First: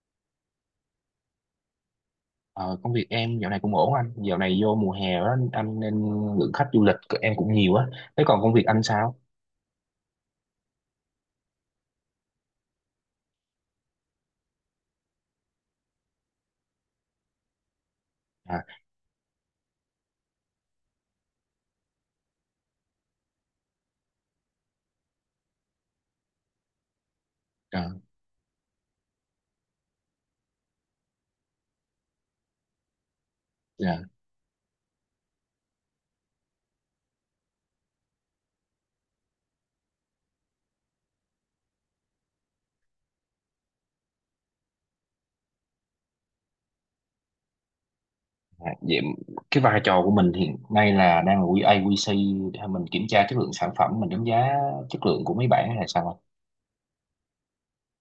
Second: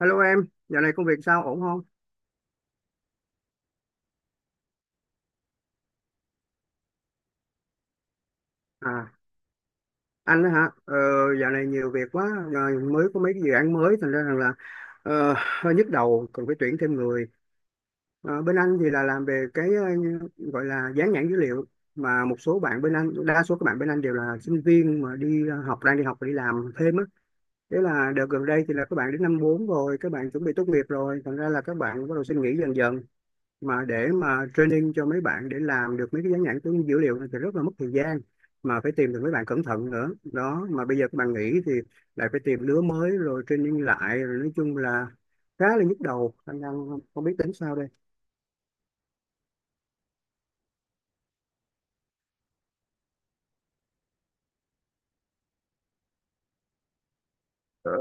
Hello em, dạo này công việc sao ổn không? Ờ, Công việc em dạo này cũng ổn anh. Dạo này vô mùa hè đó anh nên lượng khách du lịch của em cũng nhiều á. Thế còn công việc anh À, sao? anh đó hả? Ờ, Dạo này nhiều việc quá, rồi mới có mấy cái dự án mới, thành ra rằng là ờ, hơi nhức đầu, cần phải tuyển thêm người. Bên À, anh thì là làm về cái gọi là dán nhãn dữ liệu, mà một số bạn bên anh, đa số các bạn bên anh đều là sinh viên mà đi học, đang đi học và đi làm thêm á. Thế à, là đợt gần đây thì là các bạn đến năm 4 rồi, các bạn chuẩn bị tốt nghiệp rồi, thành ra là các bạn bắt đầu xin nghỉ dần dần. Mà dạ, dạ. để training cho mấy bạn để làm được mấy cái dán nhãn của dữ liệu này thì rất là mất thời gian, mà phải tìm được mấy bạn cẩn thận nữa đó. Mà bây giờ các bạn nghỉ thì lại phải tìm lứa mới rồi training lại, rồi nói chung là khá là nhức đầu, anh đang không biết tính sao đây. Vậy, cái vai trò của mình hiện nay là đang là QA QC, hay mình kiểm tra chất lượng sản phẩm, mình đánh giá chất lượng của mấy bạn hay là sao anh? Ờ,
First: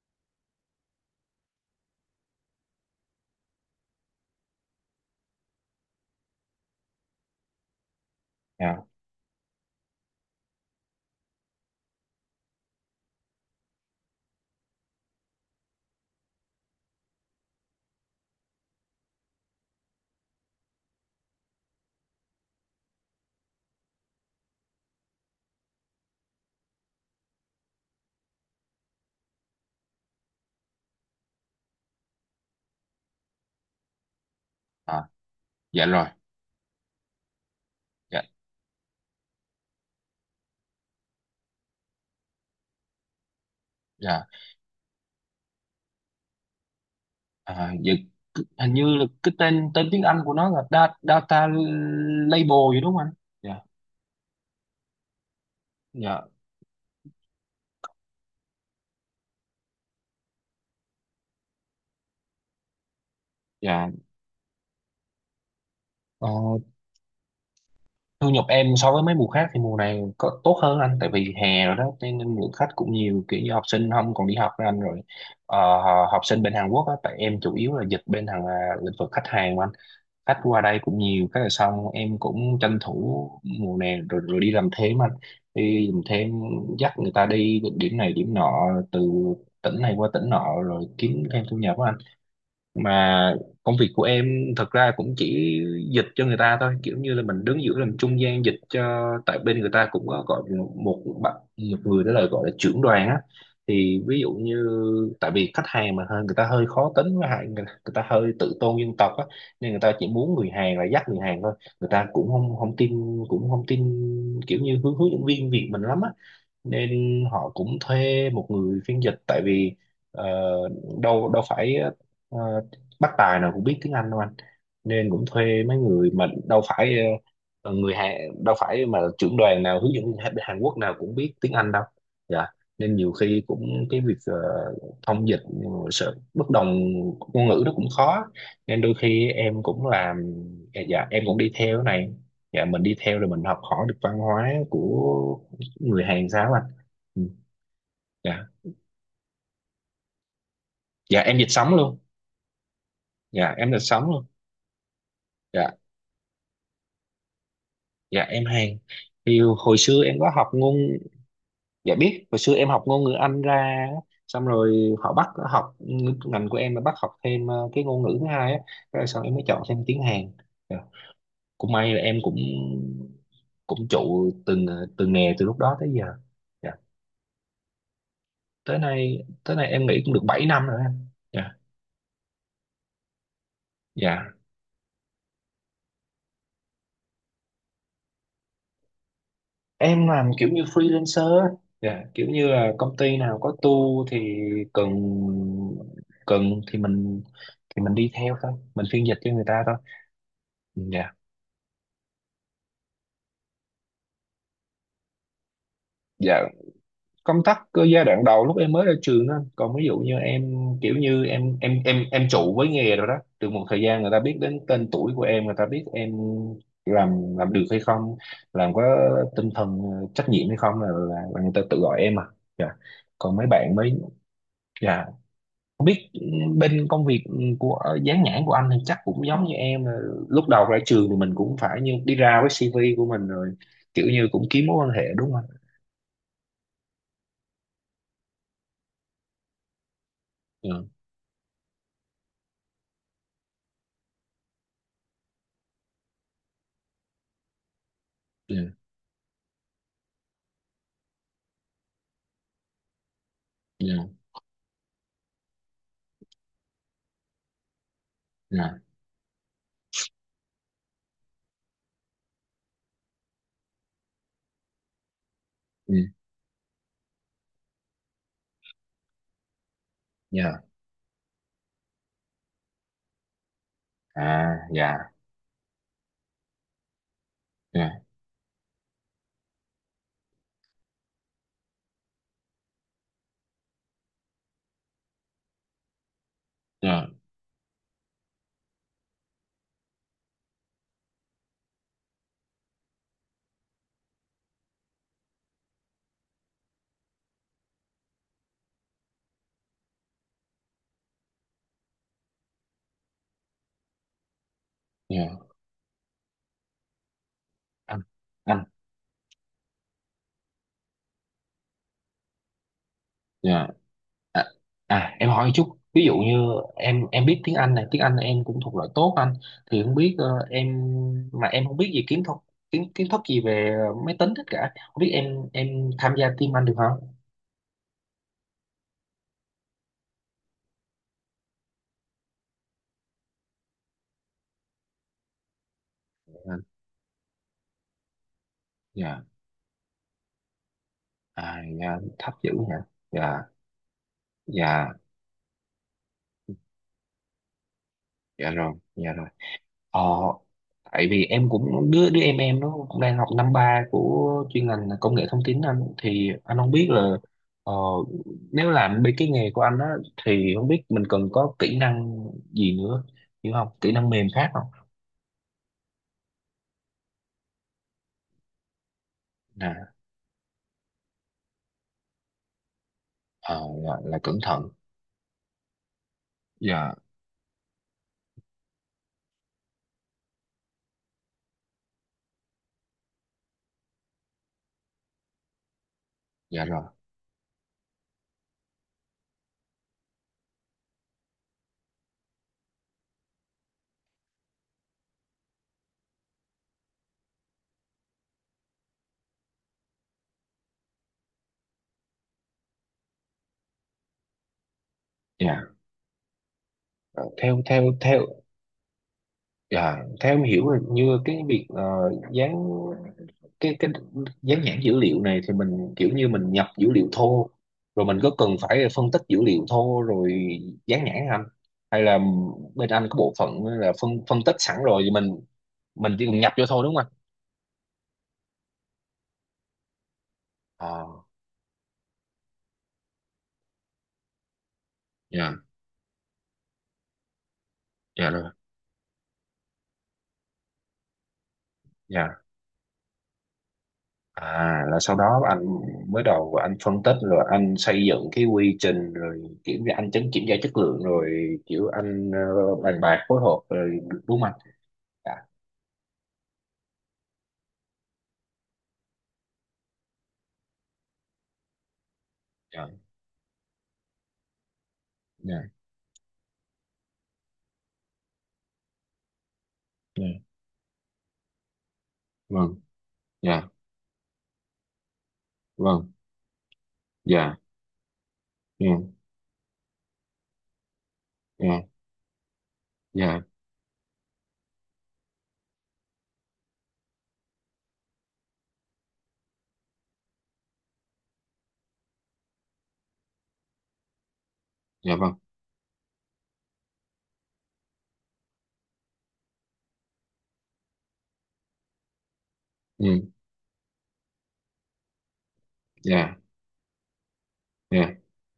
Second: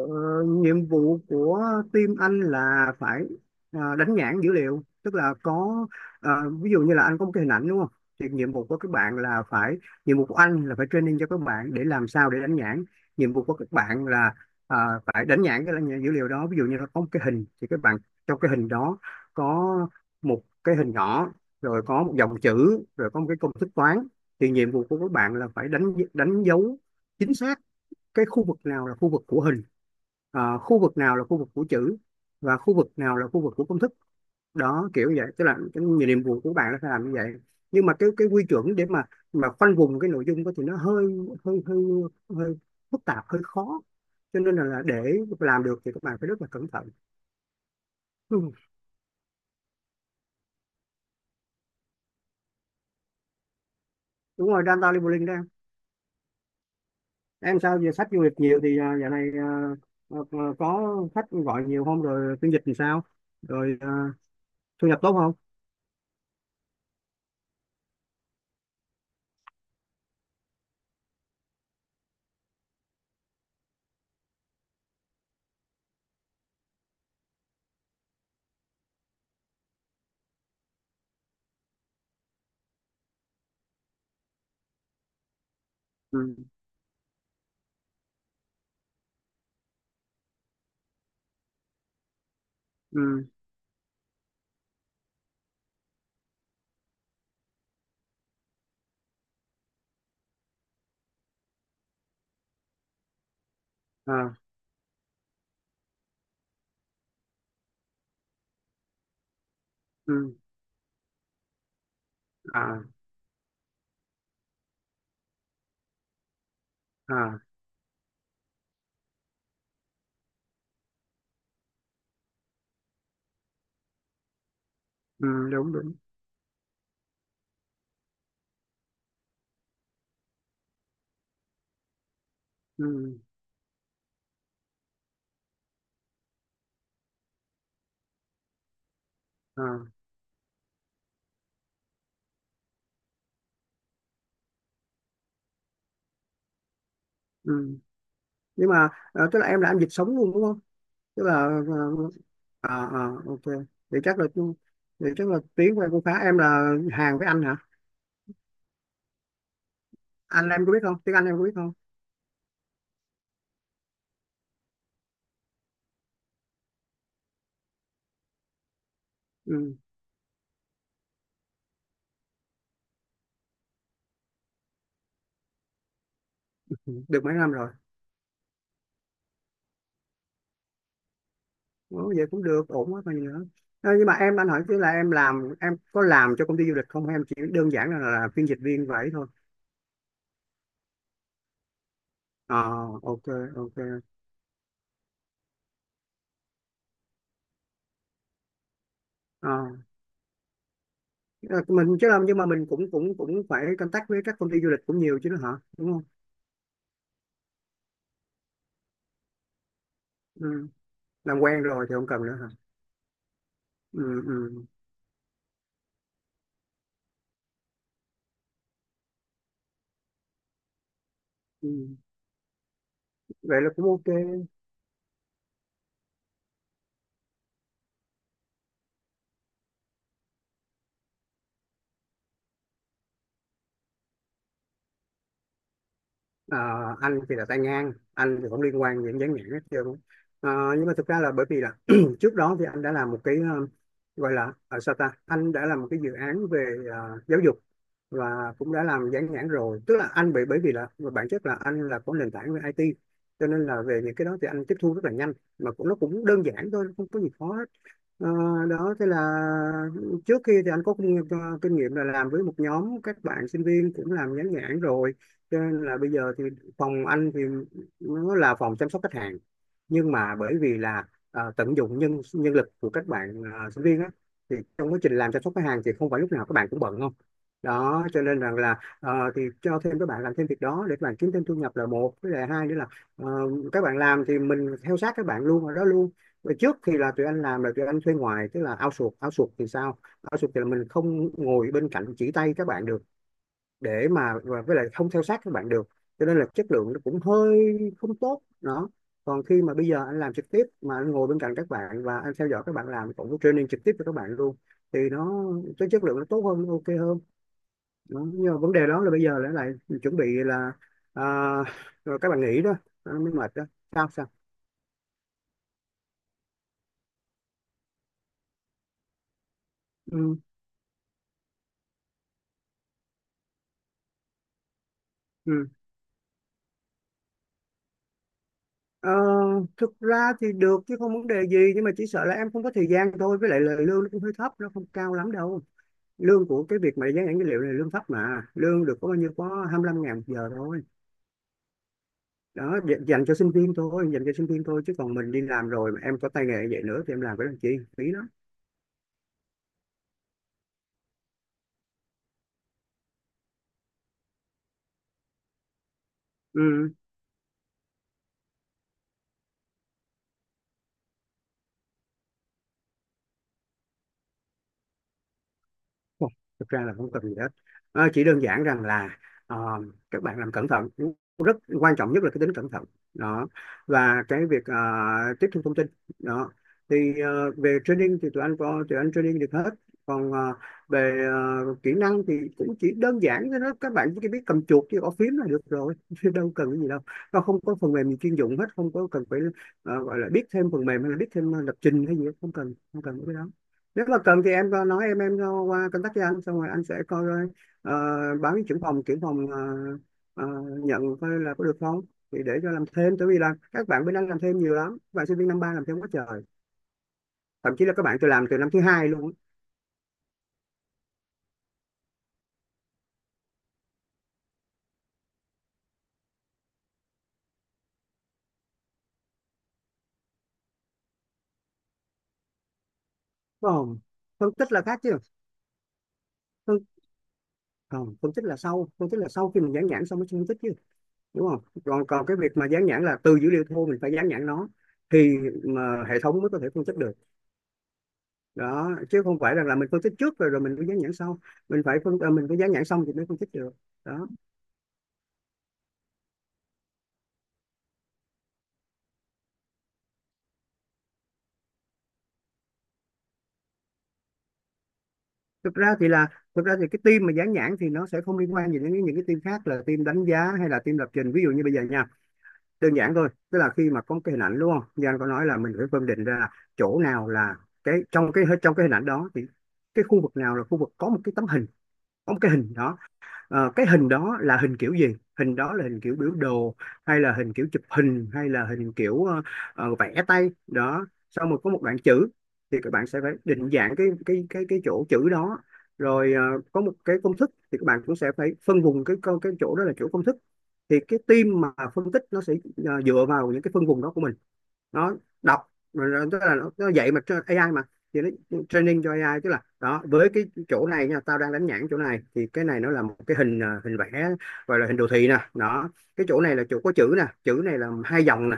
Nhiệm vụ của team anh là phải đánh nhãn dữ liệu, tức là có ví dụ như là anh có một cái hình ảnh đúng không, thì Dạ. Nhiệm vụ của anh là phải training cho các bạn để làm sao để đánh nhãn. Nhiệm vụ của các bạn là ờ, phải đánh nhãn dữ liệu đó. Ví dụ như là có một cái hình thì các bạn, trong cái hình đó có một cái hình nhỏ, rồi có một dòng chữ, rồi có một cái công thức toán, thì nhiệm vụ của các bạn là phải đánh đánh dấu chính xác cái khu vực nào là khu vực của hình, khu vực nào là khu vực của chữ, và khu vực nào là khu vực của công thức. Đó, À, kiểu như vậy, tức là cái dạ rồi. nhiệm vụ của bạn nó sẽ làm như vậy. Nhưng mà cái Dạ, cái quy chuẩn để mà khoanh vùng cái nội dung đó thì nó hơi hơi hơi hơi phức tạp, hơi khó. dạ. Cho nên là để làm được thì các bạn phải rất là cẩn thận. À, dạ. Ừ. Hình như là cái tên tên tiếng Anh của nó là data label vậy đúng không anh? Dạ, Đúng rồi, data labeling đó em. dạ, Em sao giờ sách du lịch nhiều thì dạo này à, có khách gọi nhiều không, rồi phiên dịch thì sao, rồi dạ. thu nhập tốt không? Ờ, Thu nhập em so với mấy mùa khác thì mùa này có tốt hơn anh. Tại vì hè rồi đó cho nên lượng khách cũng nhiều, kiểu như học sinh không còn đi học với anh rồi. Ờ, Học sinh bên Hàn Quốc á, tại em chủ yếu là dịch bên hàng à, lĩnh vực khách hàng mà anh. Khách qua đây cũng nhiều, cái là xong em cũng tranh thủ mùa này rồi, đi làm thêm anh. Đi làm thêm, Ừ. dắt người ta đi điểm này điểm nọ, từ tỉnh này qua tỉnh nọ rồi kiếm thêm thu nhập á anh. Ừ. Mà công việc của em thật ra cũng chỉ dịch cho người ta thôi, kiểu như là mình đứng giữa làm trung gian dịch cho, tại bên người ta cũng có gọi một một bạn, một người đó là gọi là trưởng đoàn á. Thì ví dụ À, như, tại vì khách hàng mà hơi, người ta hơi khó tính, với lại người ta hơi tự tôn dân tộc á, nên người ta chỉ ừ, muốn người Hàn là dắt người Hàn thôi. Người ta cũng không không à, tin, cũng không tin kiểu như hướng hướng dẫn viên Việt mình lắm á, nên à, họ cũng thuê một người phiên dịch. Tại vì ờ, đâu đâu phải ờ, bác tài nào cũng biết tiếng Anh đâu anh, nên cũng ừ, thuê đúng mấy đúng, người. Mà đâu phải người Hàn, đâu phải mà trưởng đoàn nào, hướng dẫn viên Hàn Hàn Quốc nào cũng biết tiếng Anh đâu. Dạ. Nên nhiều ừ, khi cũng cái việc thông dịch, sự bất đồng ngôn ngữ nó cũng khó, nên đôi khi em à, cũng làm. Dạ em cũng đi theo cái này. Dạ mình đi theo rồi mình học hỏi được văn hóa của người Hàn sao anh. Ừ. ừ, Dạ. nhưng mà tức là em làm dịch sống luôn đúng không? Dạ Tức là em dịch sống luôn. ờ, à, à, ok. Dạ em dịch thì sống chắc là luôn. thì chắc là tiếng Dạ, của em cũng khá. Em là Hàn với Anh hả? dạ em Hàn. Thì hồi xưa em có học Anh em có ngôn. biết không Tiếng Anh em có biết không? Dạ biết, hồi xưa em học ngôn ngữ Anh ra á, xong rồi họ bắt học, ngành của em là bắt học thêm cái ngôn ngữ thứ hai á, rồi sau em mới chọn Ừ, thêm tiếng Hàn. Dạ. Cũng may là em cũng cũng trụ từng nghề từ lúc đó tới giờ. Dạ. được mấy năm rồi? Tới nay em nghĩ cũng được 7 năm rồi anh. Dạ. Ủa, vậy cũng được, ổn quá còn gì nữa. Nhưng mà Dạ em, anh hỏi chứ là em làm em có làm cho công ty du lịch không, hay em chỉ đơn giản là phiên dịch viên vậy thôi? em làm kiểu như freelancer á. Dạ kiểu như À, là công ty ok, nào có ok. tour thì cần cần thì mình đi theo thôi, mình phiên dịch cho người Ờ, ta thôi. Dạ. Ờ, mình chứ làm, nhưng mà mình cũng cũng cũng phải contact với các công ty du lịch cũng nhiều chứ nữa hả, đúng không? Dạ công tác cơ giai đoạn đầu lúc em mới ra trường đó. Còn ví dụ như em, Ừ. kiểu như Làm em quen em rồi thì em không cần em nữa hả? trụ với nghề rồi đó, từ một thời Ừ, gian người ta biết đến ừ, tên tuổi của em, người ta biết em làm được hay không, làm có tinh thần trách nhiệm hay không, là người ta ừ. tự gọi em à. Dạ. Còn mấy Vậy là bạn cũng mới. ok. Dạ. Không biết bên công việc của dán nhãn của anh thì chắc cũng giống như em là, lúc đầu ra trường thì mình cũng phải như đi ra với CV của mình rồi, kiểu như cũng kiếm mối quan hệ đúng không? Ờ, anh thì là tay ngang, anh thì không liên quan đến dán nhãn hết trơn. Ờ, Dạ, nhưng mà thực ra là bởi vì là trước đó thì anh đã làm một cái gọi là ở sao ta, anh đã làm một cái dự án về giáo dục và dạ, cũng đã làm dán nhãn rồi. Tức là anh bị bởi vì là về bản chất là anh là có nền tảng về IT, cho nên là về những dạ, cái đó thì anh tiếp thu rất là nhanh, mà cũng nó cũng đơn giản thôi, không có gì khó hết. Ờ, dạ. Đó, thế là trước kia thì anh có kinh nghiệm là làm với một nhóm các bạn sinh viên cũng làm dán nhãn rồi. Cho nên Ừ, ừ. là bây giờ thì phòng anh thì nó là phòng chăm sóc khách hàng, nhưng mà bởi Dạ. vì là tận dụng nhân nhân lực của các bạn sinh viên á, À, thì trong dạ, quá trình làm chăm sóc khách hàng thì không phải lúc nào các bạn cũng bận không. dạ, Đó, cho nên rằng là thì cho thêm các bạn làm thêm việc đó để các bạn kiếm thêm thu nhập là một, với lại hai nữa là ờ, các bạn làm thì mình theo sát các bạn luôn, ở đó luôn. Và trước thì dạ, là tụi anh làm là tụi anh thuê ngoài, tức là outsource outsource thì sao? Outsource thì là mình không ngồi bên cạnh chỉ tay các bạn được, để mà và với lại không theo sát các bạn được, cho nên là chất lượng nó cũng hơi không tốt đó. Còn khi mà bây giờ anh làm trực tiếp mà anh ngồi bên cạnh các bạn, và anh theo dõi các bạn làm, cũng có training trực tiếp cho các bạn luôn, thì nó dạ. cái chất lượng nó tốt hơn, nó ok hơn. Anh, Đó. Nhưng mà anh. vấn đề đó là bây giờ lại lại chuẩn bị là à, rồi các bạn nghỉ đó, nó mới mệt đó. Dạ, Sao sao? à, à, em hỏi một chút, ví dụ như em biết tiếng Anh này, tiếng Anh em cũng thuộc loại tốt anh, thì không biết Ừ, em, mà em không biết gì kiến thức gì về máy tính tất cả, không biết em ừ. em tham gia team anh được không? Ờ, Thực ra thì được chứ, không vấn đề gì, nhưng mà chỉ sợ là em không có thời gian thôi, với lại lời lương nó cũng hơi thấp, nó không cao lắm đâu. Lương của cái việc mà dán nhãn dữ liệu này lương thấp mà, lương được có bao Dạ. nhiêu, có 25.000 một giờ thôi. À, dạ thấp dữ nhỉ. Đó, dành cho Dạ sinh viên thôi, dành cho sinh viên thôi, dạ. chứ còn mình đi làm rồi mà em có tay nghề vậy nữa thì em làm cái làm chi, phí lắm. Dạ rồi. Dạ rồi. ờ Tại vì em cũng đứa đứa em nó cũng đang học năm ba của chuyên ngành là công nghệ thông tin anh, thì anh không biết Ừ. là ờ, nếu làm bên cái nghề của anh á thì không biết mình cần có kỹ năng gì nữa, hiểu không, kỹ năng mềm khác không. Không, thực ra là không cần gì hết. Chỉ đơn giản rằng là ờ, Nè. các bạn làm cẩn thận, rất quan trọng nhất là cái tính cẩn thận đó, Ờ, là và cẩn cái việc thận. Tiếp thu thông tin đó. Dạ. Thì về training thì tụi anh training được hết. Còn về kỹ năng thì cũng chỉ đơn giản thôi đó, các bạn chỉ biết cầm chuột với gõ phím là được rồi chứ đâu Dạ cần cái rồi. gì đâu. Nó không có phần mềm gì chuyên dụng hết, không có cần phải gọi là biết thêm phần mềm, hay là biết thêm lập trình hay gì hết. Không cần, không cần cái đó. Nếu mà cần thì em có nói, em cho qua contact với anh, xong rồi anh sẽ coi coi, ờ, báo với trưởng phòng ờ, nhận coi là có được không, thì để cho làm thêm. Tại vì là các bạn bên anh làm thêm nhiều lắm, các bạn sinh viên năm Dạ. ba làm thêm quá trời, Ờ, theo thậm theo chí là các bạn theo từ làm từ năm thứ hai luôn á. Dạ, theo em hiểu là như cái việc dán cái dán nhãn dữ liệu này thì mình kiểu như mình nhập dữ liệu thô, rồi mình có cần phải phân tích dữ liệu thô rồi dán nhãn không anh, hay là bên anh có bộ phận Đúng là không? phân phân Phân tích tích sẵn là khác rồi thì chứ. mình chỉ cần nhập vô phân, thôi đúng không anh? Không, phân tích là sau, phân tích là sau khi mình dán nhãn xong mới phân tích chứ, À, đúng không? Còn còn cái việc mà dán nhãn là từ dữ liệu thô mình phải dán nhãn nó, thì dạ. mà hệ thống mới có thể phân tích được. Dạ rồi. Đó, chứ không phải rằng là mình phân tích trước rồi rồi mình mới dán nhãn sau. Mình phải Dạ. mình phải dán nhãn xong thì mới phân tích được. Đó. À, là sau đó anh, mới đầu anh phân tích rồi anh xây dựng cái quy trình, rồi kiểm tra, anh chấm kiểm tra chất lượng, rồi kiểu anh bàn bạc phối hợp rồi đúng không anh? Dạ, Thực ra thì là, thực ra thì cái team mà dán nhãn thì nó sẽ không liên quan gì đến những cái team khác là team đánh giá hay là team lập trình, ví dụ như bây giờ nha. dạ, Đơn giản thôi, tức là khi mà có cái hình ảnh đúng không, Giang có nói là dạ, mình phải phân định ra là chỗ nào là cái, trong cái trong cái hình ảnh đó thì cái khu vực dạ. nào là khu vực có một cái tấm hình, có một cái hình Vâng. đó. Dạ, Ờ, cái hình đó là hình kiểu gì? Hình đó là hình vâng. kiểu biểu đồ, hay là hình Dạ, kiểu chụp hình, hay là dạ, hình kiểu vẽ tay đó. Xong rồi có một dạ, đoạn chữ thì các bạn sẽ phải dạ, định dạng cái chỗ chữ đó. Rồi có một cái công thức thì các bạn cũng sẽ phải phân vùng cái chỗ đó là chỗ công thức. Thì cái team mà phân tích nó sẽ dựa vào những cái phân vùng đó của mình, nó dạ, vâng. đọc rồi tức là nó dạy mà AI mà, thì nó training cho AI. Tức là đó, với cái chỗ này nha, tao đang đánh nhãn chỗ này thì cái này nó là một Ừ. cái hình, hình vẽ, gọi là hình đồ thị nè đó. Cái Dạ, chỗ này là chỗ có chữ nè, chữ này là dạ, hai dòng nè.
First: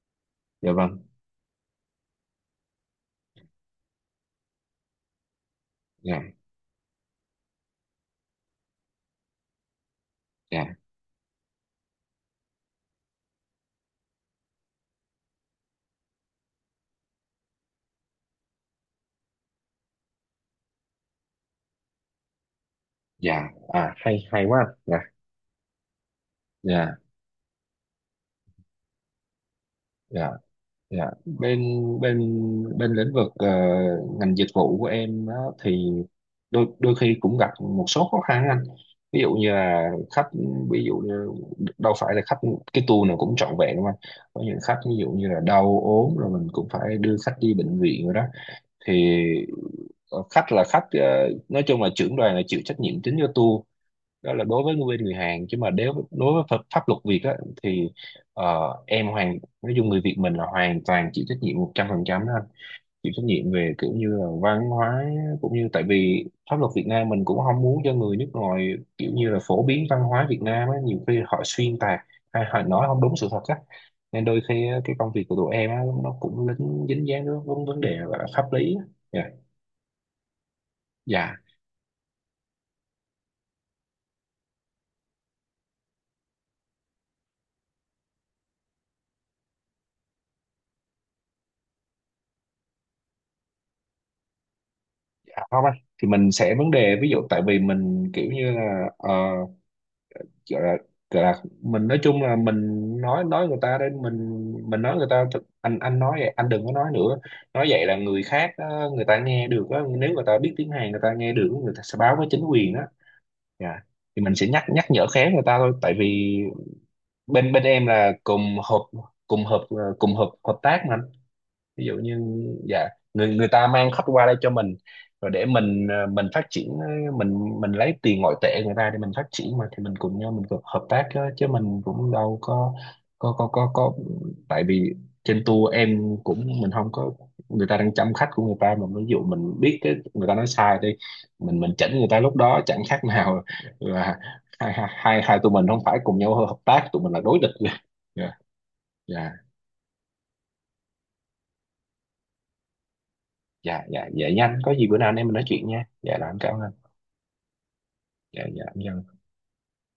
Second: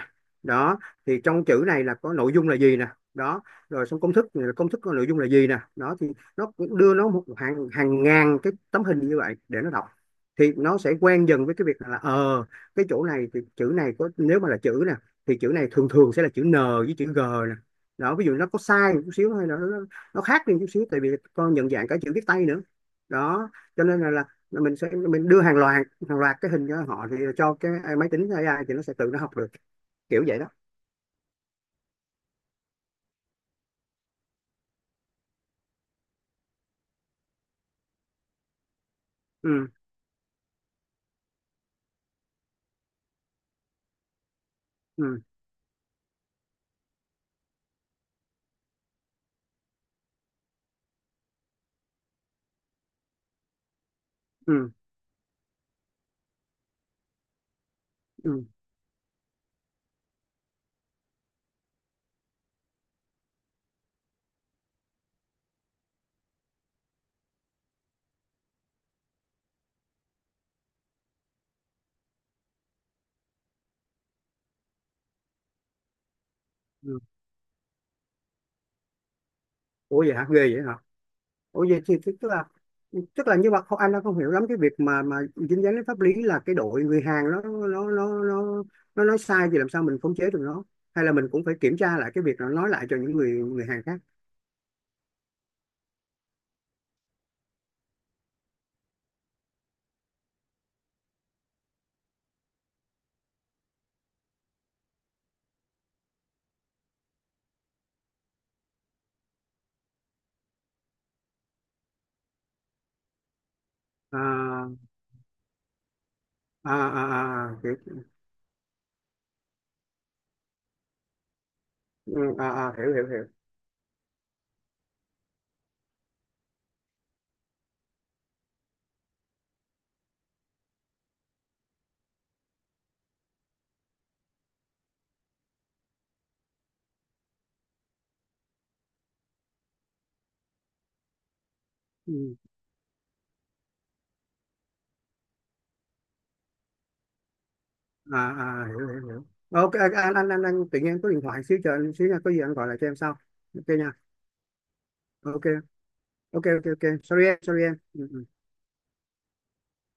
dạ, Đó, vâng. thì trong chữ này là có nội dung là gì nè. Đó, rồi xong công thức, công thức có nội dung là gì nè. Đó thì Dạ, nó cũng đưa nó một hàng hàng ngàn cái tấm hình như vậy để nó đọc, thì dạ, nó sẽ quen dần với cái việc là ờ, cái chỗ này thì chữ này có, nếu mà là chữ nè, thì chữ này thường thường sẽ là chữ N với chữ G nè. Đó, ví dụ nó có sai một chút xíu, hay là nó khác đi một chút xíu, tại vì con nhận dạng cả chữ viết tay nữa. dạ. Đó, cho À, nên là, hay là hay quá. mình sẽ Dạ, mình đưa hàng loạt cái hình cho dạ, họ, thì cho cái máy tính AI thì nó sẽ tự nó học được, kiểu dạ, vậy đó. dạ. Bên bên bên lĩnh vực ngành dịch vụ của em á, thì đôi đôi khi cũng gặp một số khó khăn anh. Ví dụ như Ừ, là khách, ví dụ như đâu phải là khách cái tour nào cũng trọn vẹn đâu anh. Có những khách ví dụ ừ, như là đau ốm rồi mình cũng phải đưa khách đi bệnh viện rồi đó. Thì khách là khách, nói chung là trưởng đoàn là chịu trách nhiệm chính cho tour. Đó là đối ừ, với người bên người Hàn, chứ mà nếu đối với pháp luật Việt á, thì ừ, ờ, em nói chung người Việt mình là hoàn toàn chịu trách nhiệm 100% đó anh. Chịu trách nhiệm về kiểu như là văn hóa, cũng như tại vì pháp luật Việt Nam mình cũng không muốn cho người nước ngoài kiểu như là phổ biến văn hóa Việt Nam á, nhiều khi họ xuyên tạc hay họ nói không đúng sự thật á. Nên đôi khi á, cái công việc của tụi em á, nó cũng lính ừ. dính dáng đến vấn vấn đề gọi là pháp lý á. Dạ. Ủa, vậy hả, ghê vậy hả. Dạ, Ủa vậy thì tức tức là như vậy. Không, anh đang không hiểu lắm cái việc mà dính dáng đến pháp lý, là cái đội người Hàn nó nói sai thì làm sao mình khống chế được nó, hay là mình cũng phải kiểm tra lại cái việc nó nói lại cho những người người Hàn khác. dạ không anh. Thì mình sẽ, vấn đề ví dụ tại vì mình kiểu như là gọi là gọi là mình nói chung là mình nói người ta, đến mình nói người ta anh nói vậy anh đừng có nói nữa. Nói vậy là người khác người ta nghe được á, nếu người ta biết tiếng Hàn người ta nghe được, người ta sẽ báo với chính quyền đó. Dạ. Thì mình sẽ nhắc À, nhắc nhở khéo người ta thôi, tại vì à, bên à, à, bên em hiểu. là cùng hợp, cùng hợp ờ, cùng hợp hợp tác mà, ví dụ Ừ, như. à, à, Dạ. hiểu, hiểu, hiểu. Người người ta mang khách qua đây cho mình rồi để mình mình phát triển, mình lấy tiền ngoại tệ người ta để mình phát triển mà, thì mình cùng nhau, mình cùng hợp tác chứ, mình cũng đâu có có có có có tại vì trên tour em cũng, mình không có, người ta đang chăm khách của người ta mà, ví dụ mình biết cái người ta nói sai đi, mình chỉnh người ta lúc Ừ, đó chẳng khác nào là hai hai hai hai tụi mình không phải cùng nhau hợp tác, tụi mình là đối địch. à, Dạ. à, hiểu, hiểu, hiểu. Dạ, Ok, anh tự nhiên có điện thoại xíu, chờ anh xíu nha, có gì anh gọi lại cho em sau. Ok dạ, nha. dạ, dạ nhanh, có gì bữa nào anh em mình nói Ok, chuyện nha, dạ là em ok, cảm ok, ơn. ok, sorry em, sorry em. Ừ, ừ. Dạ, dạ em chào anh.